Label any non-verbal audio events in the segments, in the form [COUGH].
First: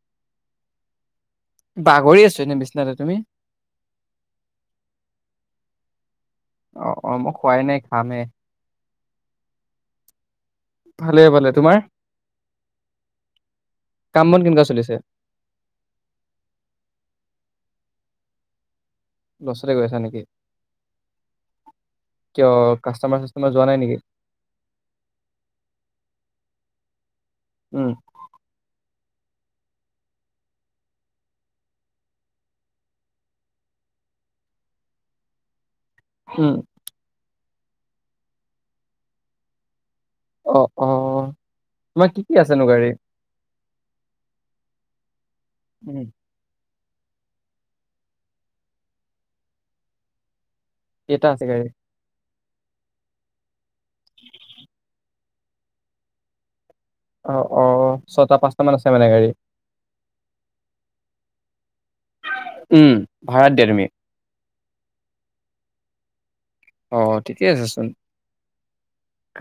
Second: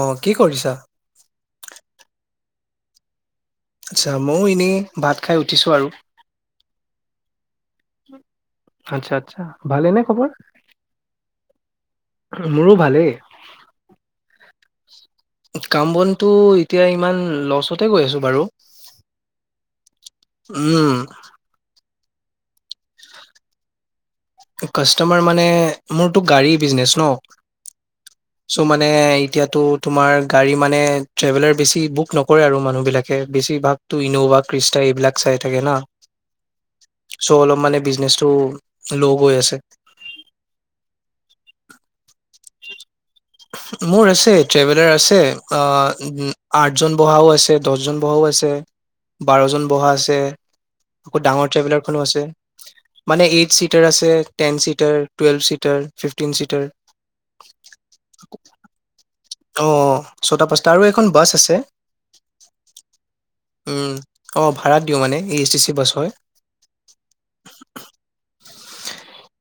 আহ কি কৰিছা বাগৰি আছো এনে বিশ্বনাথতে তুমি আচ্ছা ময়ো এনেই ভাত খাই উঠিছো আৰু অ অ মোক আচ্ছা আচছা ভালে নে খবৰ ভালে ভালে তোমাৰ মোৰো ভালেই কাম বন কেনেকুৱা চলিছে? কাম বনটো এতিয়া ইমান লচ কতেই গৈ আছো বাৰু উচলে গৈ আছা নেকি উম কিয় কাষ্টমাৰ চিষ্টমত যোৱা নাই নেকি কাষ্টমাৰ মানে মোৰতো গাড়ী বিজনেচ ন উম চ' মানে এতিয়াতো তোমাৰ গাড়ী মানে ট্ৰেভেলাৰ বেছি বুক নকৰে আৰু মানুহবিলাকে বেছিভাগতো ইন'ভা ক্ৰিষ্টা এইবিলাক চাই থাকে না হম চ' অলপ মানে বিজনেচটো ল' গৈ আছে অ অ তোমাৰ কি কি আছেনো গাড়ী মোৰ আছে ট্ৰেভেলাৰ আছে অ উম আঠ আাতজন বহাও আছে দহজন বহাও আছে বাৰজন বহা আছে আকৌ কেইটা আছে ডাঙৰ গাড়ী? ট্ৰেভেলাৰ খোনো আছে মানে এইছিপ [UNINTELLIGIBLE] ten seater twelve seater fifteen seater অহ অহ অহ ছটা পাঁচ মান আছে মানে গাড়ী অহ ছটা পাঁচটা আৰু এখন বাছ আছে। উম ভাড়াত দিয়া তুমি? উম অহ ভাড়া দিওঁ মানে এই এচ টি চি বাছ হয়। অ ঠিকে আছেচোন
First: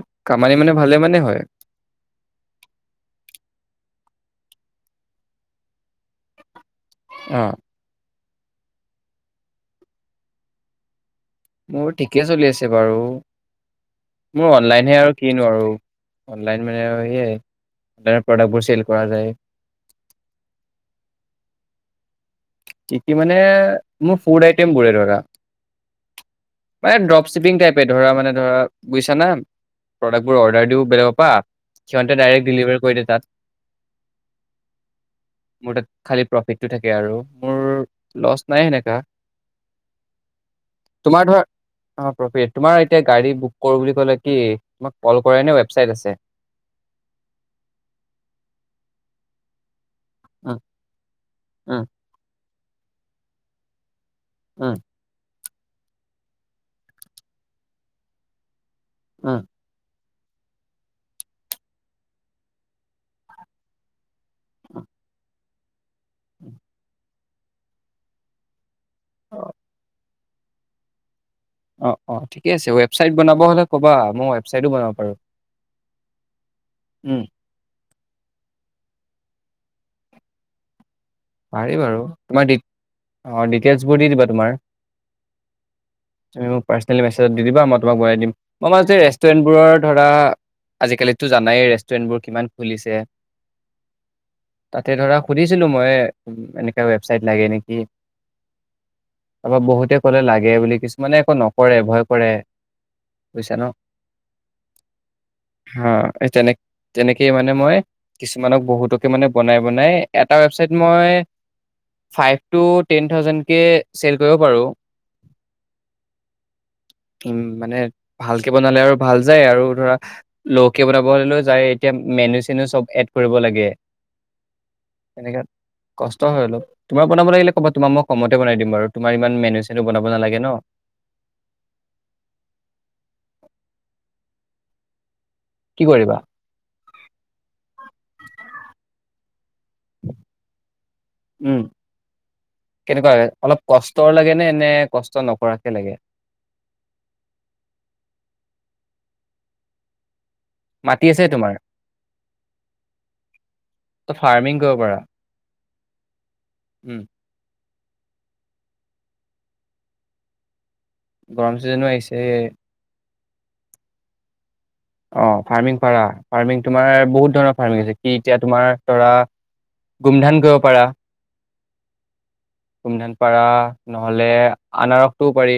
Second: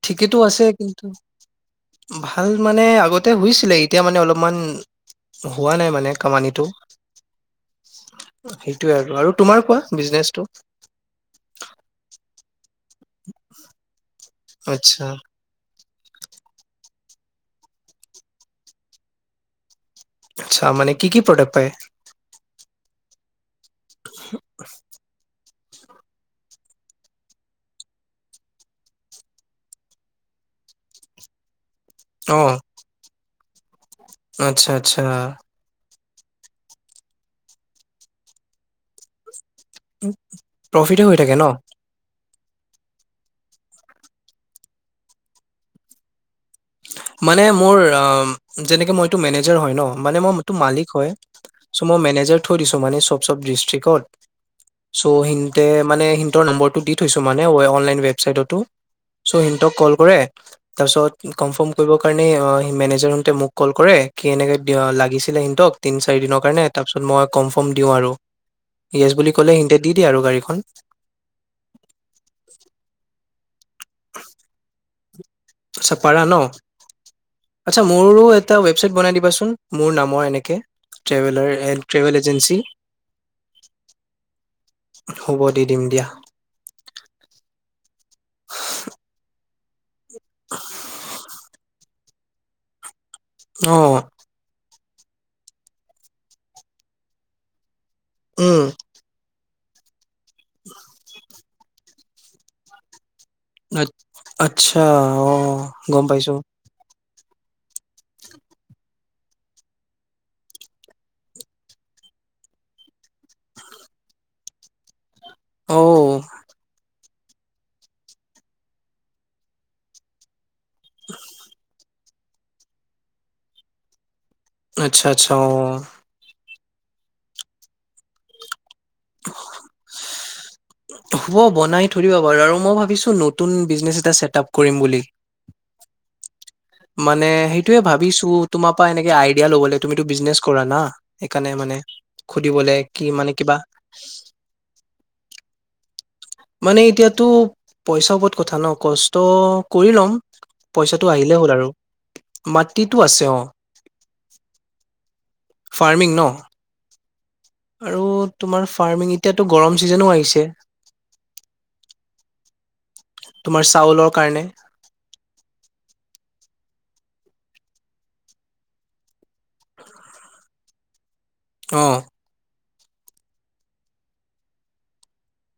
ঠিকেতো কামানি আছে মানে ভালে কিন্তু মানে হয় ভাল মানে আগতে হৈছিলে তেতিয়া মানে অলপমান হোৱা নাই মানে কামানিটো অহ সেইটোৱে আৰু আৰু তোমাৰ কোৱা বিজনেচটো? মোৰ ঠিকে চলি আছে বাৰু মোৰ অনলাইনহে আচ্ছা আৰু কিনো আৰু অনলাইন মানে সেয়াই অনলাইনৰ প্ৰডাক্টবোৰ চেল কৰা যায়। আচ্ছা মানে কি কি প্ৰডাক্ট পায়? কি কি মানে মোৰ ফুড আইটেম বোৰে ধৰা মানে ড্ৰপ শিপিং টাইপে ধৰা মানে ধৰা বুজিছা না প্ৰডাক্টবোৰ অৰ্ডাৰ দিও বেলেগৰ পৰা সিহঁতে অ ডাইৰেক্ট ডেলিভাৰ কৰি দে তাত। আচ্ছা আচ্ছা মোৰ তাত খালি প্ৰফিটটো থাকে আৰু মোৰ লছ নাই সেনেকা প্ৰফিতে হৈ তোমাৰ থাকে ধৰা ন? অ প্ৰফিট তোমাৰ এতিয়া গাড়ী বুক কৰোঁ বুলি কলে কি তোমাক কল কৰে নে ৱেবচাইট আছে? মানে মোৰ যেনেকে মই এইটো মেনেজাৰ হয় ন মানে মই উম মালিক হয় চো উম মেনেজাৰ থৈ দিছো মানে চব চব ডিষ্ট্ৰিকটত উম ছ' হিন্দ তে মানে সিহঁতৰ নম্বৰটো দি থৈছো মানে অনলাইন ৱেবচাইটতো। চ উম সিহঁতক কল কৰে তাৰপিছত কনফাৰ্ম কৰিবৰ কাৰণে মেনেজাৰ হতে মোক কল কৰে কি এনেকে দিঅ লাগিছিলে হে তিনি চাৰি দিনৰ কাৰণে তাৰপিছত মই কনফাৰ্ম দিওঁ আৰু য়েছ বুলি অ ক'লে সিহতে দি আৰু গাড়ীখন অ অ ঠিকে আছে ৱেবচাইট বনাব বহুত ক'বা মই ৱেচাইটো বনাব পাৰো আচ্ছা পাৰা ন উম আচ্ছা মোৰো এটা ৱেবচাইট বনাই দিবা চোনমোৰ নামৰ এনেকে ট্ৰেভেলাৰ পাৰি এণ্ড বাৰু ট্ৰেভেল তোমাৰ এজেঞ্চি অ ডিটেইলছবোৰ দি দিবা তোমাৰ হ'ব দি দিম দিয়া তুমি মোক পাৰ্চনেলি মেছেজত দি দিবা ম তোমাক ভৰাই দিম অ মই আজি ৰেষ্টোৰেন্ট বোৰত ধৰা আজিকালিতো জানাইৰে ৰেন বোৰ কিমান খুলিছে অ তাতে ধৰা সুধিছিলো মই এনেকোৱা ৱেবছাইট লাগে নেকি উম তাৰপৰা বহুতে কলে লাগে বুলি কিছুমানে একো নক কৰে ভয় কৰে বুজিছা ন আচ্ছা অ গম পাইছো তেনেকে মানে মই কিছুমানক বহুতকে মানে বনাই বনাই এটা ৱেবচাইট মই ফাইভ টো টেন ঠাউজেনকে চেল কৰিব পাৰো অ উম মানে ভালকে বনালে আৰু ভাল যায় আৰু ধৰা লোকে বানাবলৈও যায় এতিয়া মেনু চেনু চব এড কৰিব লাগে আচ্ছা আচ্ছা অ তেনেকা কষ্ট হয় অলপ তোমাক বনাব লাগিলে কবা তোমাক মই কমতে বনাই দিম বাৰু তোমাৰ ইমান মেনু চেনু বনাব নালাগে ন হব বনাই থৈ দিবা বাৰু আৰু মই ভাবিছো নতুন বিজনেছ এটা চেটআপ কৰিম বুলি কি কৰিবা মানে সেইটোয়ে ভাবিছো তোমাৰ পৰা এনেকে আইডিয়া লবলে তুমিটো বিজনেচ কৰা না সেইকাৰণে উম মানে সুধিবলৈ কি কেনেকুৱা লাগে মানে কিবা অলপ কষ্টৰ লাগে নে নে কষ্ট নকৰাকে লাগে মানে এতিয়াতো পইচা ওপৰত কথা ন কষ্ট কৰি ল'ম মাটি পইচাটো আছে আহিলেই তোমাৰ হ'ল আৰু মাটিটো আছে অ ত ফাৰ্মিং কৰিব পাৰা ফাৰ্মিং ন উম আৰু তোমাৰ ফাৰ্মিং এতিয়াতো গৰম ছিজনো আহিছে গৰম চিজনো আহিছে তোমাৰ চাউলৰ কাৰণে অ ফাৰ্মিং পাৰা ফাৰ্মিং তোমাৰ বহুত ধৰণৰ ফাৰ্মিংছে কি এতিয়া তোমাৰ ধৰা গোমধান কৰিব পাৰা অহ গোমধান পাৰা নহলে আনাৰসটোও পাৰি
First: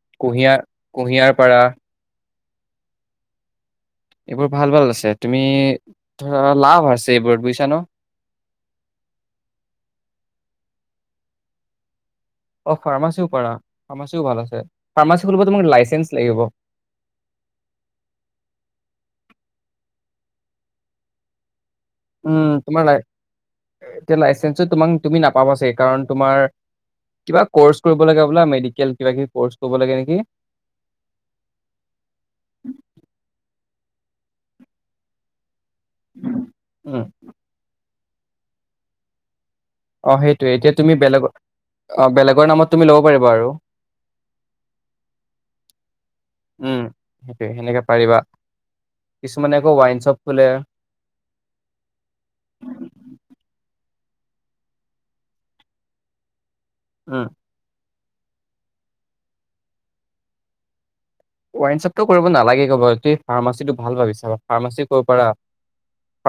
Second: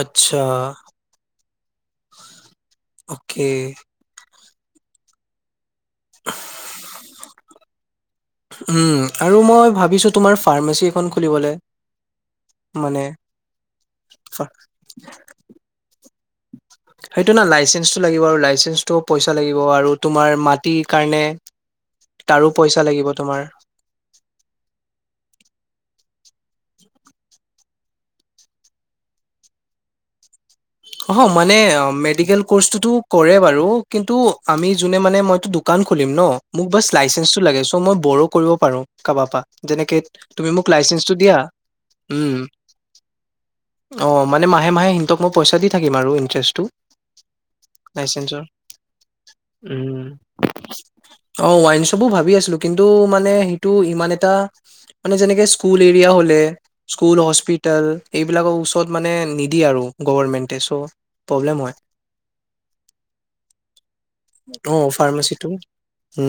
আচ্ছা, কুঁহিয়াৰ কুঁহিয়াৰ পাৰা অকে। এইবোৰ ভাল ভাল আছে তুমি। ধৰা লাভ আছে এইবোৰত বুজিছা ন উম আৰু মই ভাবিছো তোমাৰ ফাৰ্মাচী। খন খুলিবলে। অ মানে ফাৰ্মাচীও পাৰা ফাৰ্মাচীও ভাল আছে ফাৰ্মাচী খুলিব তোমাক লাইচেন্স লাগিব। সেইটো না লাইচেন্সটো লাগিব আৰু লাইচেন্সটো পইচা লাগিব আৰু তোমাৰ মাটিৰ কাৰণে উম তাৰো পইচা তোমাৰ লাই লাগিব তোমাৰ এতিয়া লাইচেন্সটো তুমি নাপাবা। বা‌ ছাগে কাৰণ তোমাৰ কিবা কৰ্চ কৰিব লাগে বোলে মেডিকেল কিবা কিবি কৰ্চ কৰিব লাগে নেকি অহ মানে মেডিকেল কৰ্চটোতো কৰে বাৰু কিন্তু আমি জোনে মানে মইতো দুখ। দোকান খুলিম ন মোক বাছ উম লাইচেন্সটো লাগে চ' মই। বৰো কৰিব পাৰো কাৰোবাৰ পৰা। যেনেকে অ তুমি সেইটোয়ে মোক এতিয়া লাইচেন্সটো বেলেগৰ দিয়া অ উম বেলেগৰ নামত তুমি ল'ব পাৰিবা আৰু অ মানে মাহে মাহে সিহঁতক মই। পইচা দি থাকিম আৰু ইণ্টাৰেষ্টটো উম সেইটোয়ে সেনেকে পাৰিবা লাইচেন্সৰ কিছুমানে আকৌ উ ৱাইন শ্বপ খোলে অ ওৱাইন শ্বপ ভাবি আছিলো কিন্তু মানে সেইটো ইমান এটা মানে যেনেকে স্কুল এৰিয়া হলে স্কুল, উম হস্পিটেল। এইবিলাকৰ ওচৰত মানে নিদিয়ে আৰু। গভৰ্ণমেণ্টে চ' প্ৰব্লেম হয় ৱাইন শ্বপটো কৰিব নালাগে কিবজ্যোতি ফাৰ্মাচী ভাল ভাবিছা বাৰু অ ফাৰ্মাচী কৰিব পাৰা ফাৰ্মাচীটো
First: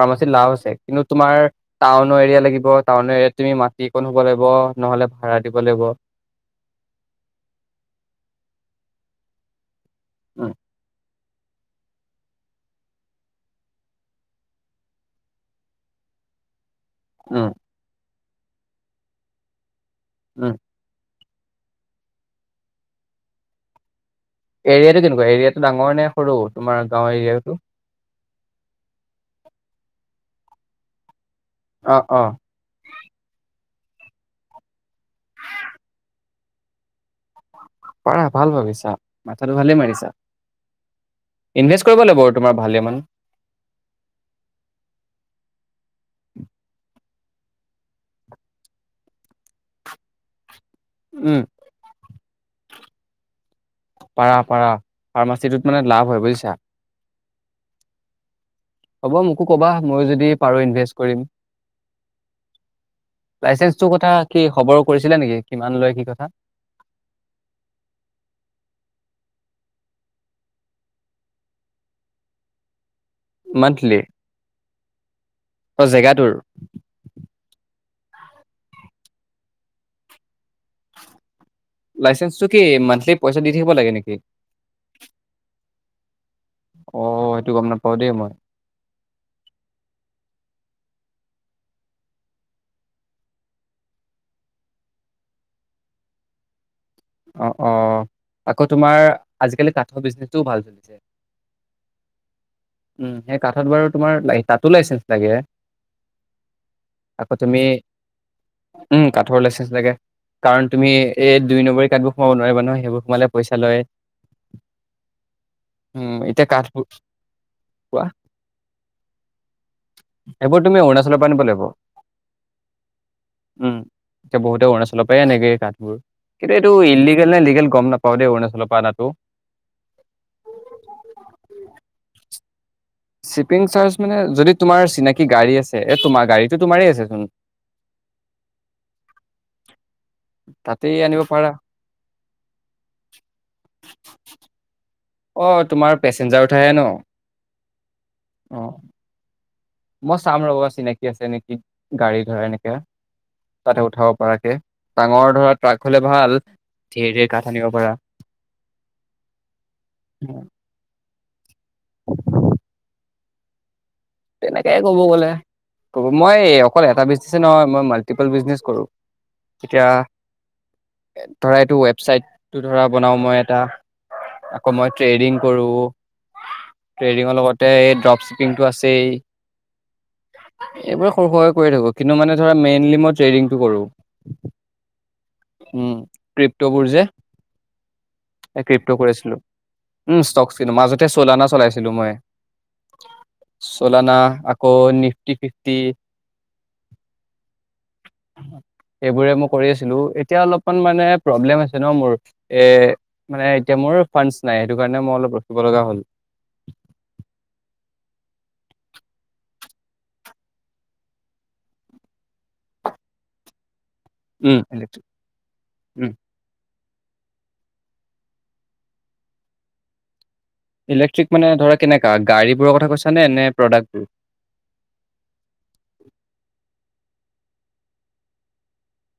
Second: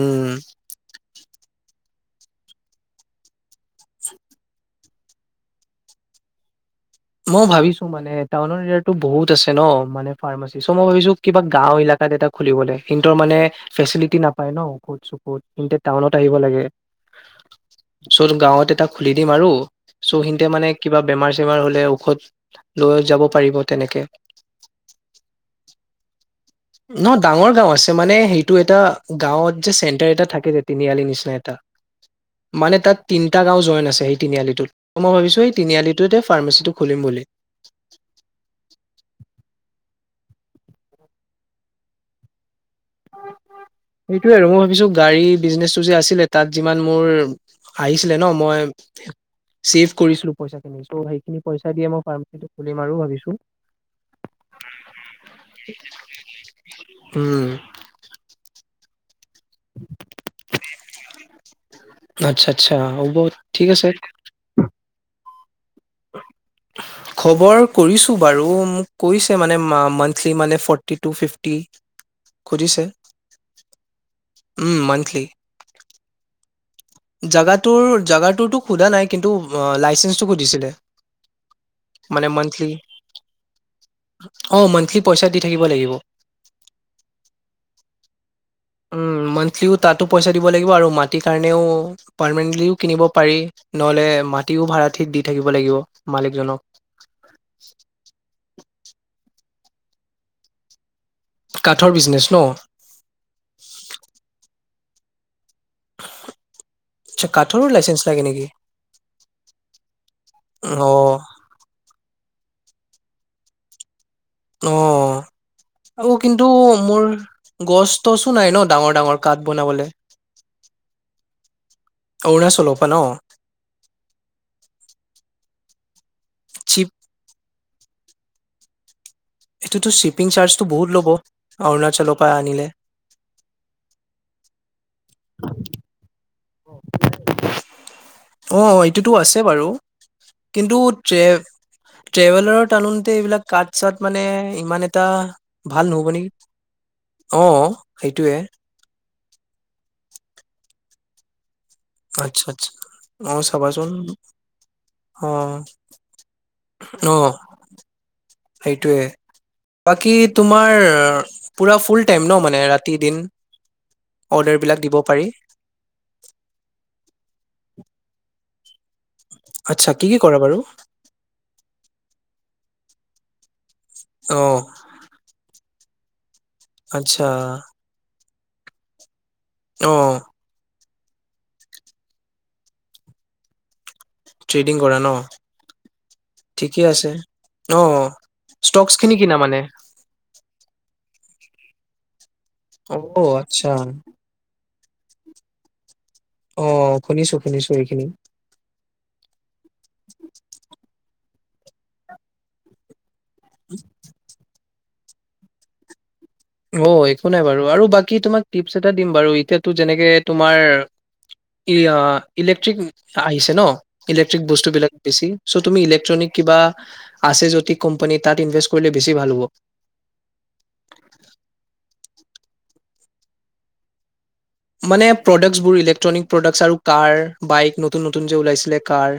ফাৰ্মাচীত লাভ আছে কিন্তু তোমাৰ টাউন টাউনৰ এৰিয়া লাগিব টাউন এৰিয়াত তুমি মাটি অকণ হ'ব লাগিব নহলে ভাড়া দিব লাগিব। মই ভাৱিছো মানে টাউনৰ এৰিয়াতো বহুত আছে ন মানে উম ফাৰ্মাচী চ মই ভাবিছো কিবাক। গাঁও এলেকাত এটা খুলিবলে সিনতৰ মানে ফেচিলিটি নাপায় ন ঔষুধ চকুত টাউনত আহিব লাগে। উম। ওচত গাঁৱত এটা খুলি দিম আৰু চ'খিনিতে উম। মানে কিবা বেমাৰ চেমাৰ হ'লে ঔষধ লৈ যাব পাৰিব তেনেকে। এৰিয়াটো কেনেকুৱা এৰিয়াটো ডাঙৰ নে? সৰু তোমাৰ ন গাঁৱৰ ডাঙৰ এৰিয়াটো? গাঁও আছে মানে সেইটো। এইটো এটা গাঁৱত যে চেণ্টাৰ এটা থাকে যে তিনিআলি নিচিনা এ। অ', অ', মানে তাত তিনিটা গাঁও জইন আছে আচ্ছা সেই তিনিআলিটোত। মই ভাবিছো সেই তিনিআলিটোতে ফাৰ্মাচিটো খুলিম বুলি। পাৰা, ভাল ভাবিছা মাথাটো ভালেই মাৰিছা। ইনভেষ্ট কৰিব লাগিব তোমাৰ। ভালেমান। সেইটোয়ে আৰু মই ভাবিছো গাড়ী বিজনেচটো যে আছিলে তাত যিমান মোৰ। আহিছিলে ন মই ছেভ কৰিছিলো পইচা। চ' উম, সেইখিনি পইচাদিয়ে মই ফাৰ্মাচী। খুলিম আৰু ভাবিছো পাৰা পাৰা ফাৰ্মাচীটোত মানে লাভ হয় বুজিছা উম হ'ব মোক মোকো ক'বা মই যদি পাৰো ইনভেষ্ট কৰিম আচ্ছা আচ্ছা হ'ব ঠিক আছে লাইচেনসটোৰ কথা কি খবৰ কৰিছিলে নেকি কিমান লয় কি কথা কৰিছে মানে মান্থলি মানে ফৰ্টি টু ফিফটি খুজিছে মান্থলি উম অ জেগাটোৰ [UNINTELLIGIBLE] জেগাটোৰ জেগাটোৰতো সোধা নাই কিন্তু লাইচেন্ঞ্চটো সুধিছিলে মানে লাইচেন্সটো কি মান্থলি পইচা দি থাকিব লাগে নেকি? অ মান্থলি পইচা দি থাকিব লাগিব অ সেইটো গম নাপাও দেই মই মান্থলিও তাতো পইচা দিব লাগিব আৰু মাটিৰ কাৰণেও পাৰ্মেন্টলিও কিনিব পাৰি নহলে মাটিও ভাড়াঠিত দি থাকিব লাগিব মালিকজনক অ অ আকৌ তোমাৰ আজিকালি কাঠৰ বিজনেচটোও ভাল কাঠৰ বিজনেচ ন? উম সেই কাঠত বাৰু তোমাৰ লাই কাঠ তাতো উলাইছে নেকি চাগে আচ্ছা আকৌ তুমি কাঠৰো লাইচেন্ঞ্চ লাগে নেকি? উম কাঠৰ লাইচেঞ্চ লাগে কাৰণ তুমি অ', এই দুই নম্বৰী অ নোৱাৰিবা নহ সেইবোৰ মানে পইচা লয় অ আকৌ উম কিন্তু এতিয়া কাঠবোৰ মোৰ গছ কোৱা তছো নাই ন ডাঙৰ ডাঙৰ কাঠ বনাবলৈ অ উম এতিয়া বহুতে অৰুণাচল পৰাই আনেগে কাঠ হয় [INAUDIBLE] এইটো চিপ ইনদিগেল নে লিগেল গম নাপাও দেই অৰুণাচল পাত তাতো এইটোতো শ্বিপিং চাৰ্জতটো বহুত ল'ব অৰুণাচলক বা দিলে শ্বিপিং চাৰ্জ মানে যদি তোমাৰ চিনাকি গাড়ী আছে এ তোমাৰ গাড়ীটো তোমাৰেই আছে চোন টো আছে বাৰু কিন্তু তাতেই আনিব পাৰা ট্ৰেভেলাৰৰ আচলতে এইবিলাক কাাট চাট মানে ইমান এটা অ ভাল তোমাৰ নহ'ব নেকি পেচেঞ্জাৰ উঠাহে ন অ সেইটোৱে অ মই চাম ৰব চিনাকি আছে নেকি গাড়ী ঘ়া আচ্ছা আচ্ছা তেনেকা অ ভাল চাবাচোন উঠাব পৰাকে অ ডাঙৰ ধৰা ট্ৰাক হলে ভাল ধেৰ ধেৰ কাঠ আনিব পাৰা সেইটয়ে বাকী তোমাৰ পুৰা ফুল টাইম ন মানে ৰাতি দিন অৰ্ডাৰ তেনেকাইে বিলাক দিব কব পাৰি গ'লে কব মই অকল এটা বিজনে নহয় মই মাল্টিপল বিজনে কৰোঁ এতিয়া আচ্ছা কি কি কৰা বাৰু ধৰা এইটো ৱেবচাইট তটো ধৰা বনাও মই এটা অ আকৌ মই ট্ৰেডিং কৰো আচ্ছা ট্ৰেডিঙৰ লগতে এই ড্ৰপ কিন্তু আছে তে অহ এইবোৰ সৰু সহ কৰি থাকো কিন্তু মানে ধৰা মেইনলি মই ট্ৰেডিংটো কৰো ট্ৰেডিং কৰা ন উম ক্ৰিপ্ট'বোৰ ঠিকে যে আছে অ ক্ৰিপ্ট' ষ্টকচখিনি কিনা মানে ততে চলানা চলাইছিলো মই অ আচ্ছা চোলানা আকৌ নিফটি ফিফটি অ শুনিছো শুনিছো এইখিনি এইবোৰে মই কৰি আছিলো এতিয়া অলপমান মানে প্ৰব্লেম আছে ন মোৰ এ মানে এতিয়া মোৰ ফাণ্ডচ নাই সেইটো কাৰণে মই অলপ ৰখিব লগা হ'ল অ একো নাই বাৰু আৰু বাকী তোমাক টিপছ এটা দিম বাৰু এতিয়াতো যেনেকে তোমাৰ ই এ ইলেক্ট্ৰিক আহিছে ন ইলেক্ট্ৰিক উম, বস্তু বিলাক ইলেক্ট্ৰিক বেছি চ' তুমি উম ইলেক্ট্ৰনিক কিবা আছে যদি কোম্পানী তাত ইনভেষ্ট কৰিলে বেছি ভাল হ'ব ইলেক্ট্ৰিক মানে ধৰা কেনেকা গাড়ী বোৰৰ কথা কৈছা নে নে প্ৰডাক্ট বোৰ মানে প্ৰডাক্টছবোৰ, ইলেক্ট্ৰনিক প্ৰডাক্টছ আৰু কাৰ, বাইক, নতুন নতুন যে ওলাইছিলে, কাৰ।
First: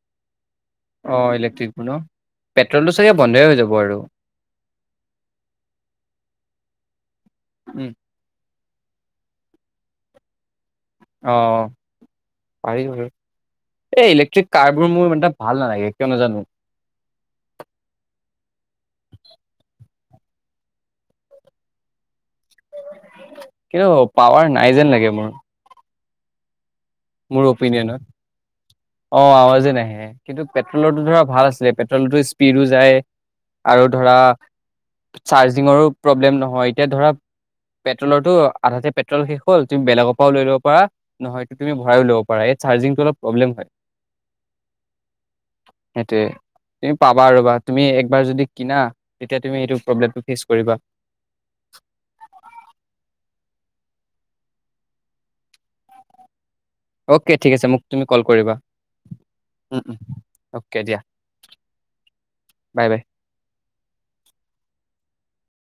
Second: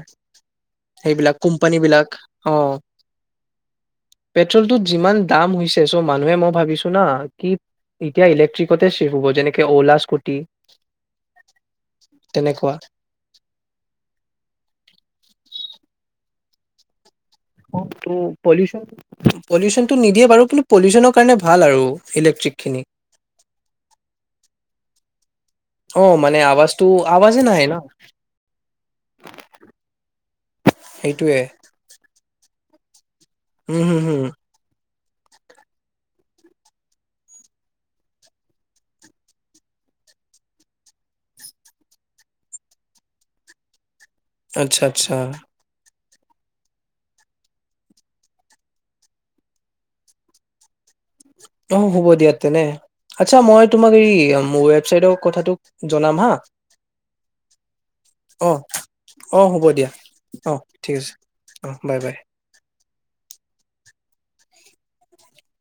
অ সেইবিলাক কোম্পানী ইলেক্ট্ৰিকবোৰ ন বিলাক, অ', পেট্ৰলটো চাগে বন্ধই হৈ যাব আৰু পেট্ৰলটোত যিমান দাম হৈছে, চ' মানুহে মই ভাবিছোঁ না, কি উম এতিয়া ইলেকট্ৰিক বহুতেই চে'ফ হ'ব, যেনেকে অ'লা স্কুট টি অ', পাৰি বাৰু। এই ইলেক্ট্ৰিক কাৰ বোৰ মোৰ ইমান এটা ভাল নালাগে, কিয় নাজানো। পলিউচন, পলিউচনটো নিদিয়ে বাৰু, কিন্তু পলিউচনৰ কাৰণে ভাল আৰু। ইলেক্ট্ৰিক খিনি কিন্তু, পাৱাৰ নাই যেন লাগে মোৰ। অ' মানে আৱাজ মোৰ অপিনিয়নত, অ', আৱাজে নাহে, কিন্তু পেট্ৰলৰটো ধৰা সেইটোয়ে ভাল আছিলে, পেট্ৰলৰটো ইচ্ স্পীদো যায়। উম, আৰু হুম, ধৰা হুম, চাৰ্জিঙৰো প্ৰব্লেম নহয়, এতিয়া ধৰা, পেট্ৰলৰটো আধাতে পেট্ৰল শেষ হ'ল, তুমি বেলেগৰ পৰাও লৈ ল'ব পাৰা, নহয় তু তুমি ভৰাইও ল'ব পাৰা। ইয়াত চাৰ্জিংটো অলপ প্ৰব্লেম হয়। আচ্ছা-আচ্ছা। সেইটোৱেই, তুমি পাবা ৰ'বা, তুমি একবাৰ যদি কিনা, তেতিয়া তুমি সেইটো প্ৰব্লেমটো ফেচ কৰিবা। অ', হ'ব দিয়া তেনে, আচ্ছা মই তোমাক এই ৱেবচাইটৰ কথাটো জনাম হা। অ'কে, ঠিক আছে মোক তুমি কল কৰিবা অ', অ' হ'ব উম, দিয়া, উম। অ' অ'কে ঠিক দিয়া আছে, অ' বাই বাই। Bye bye.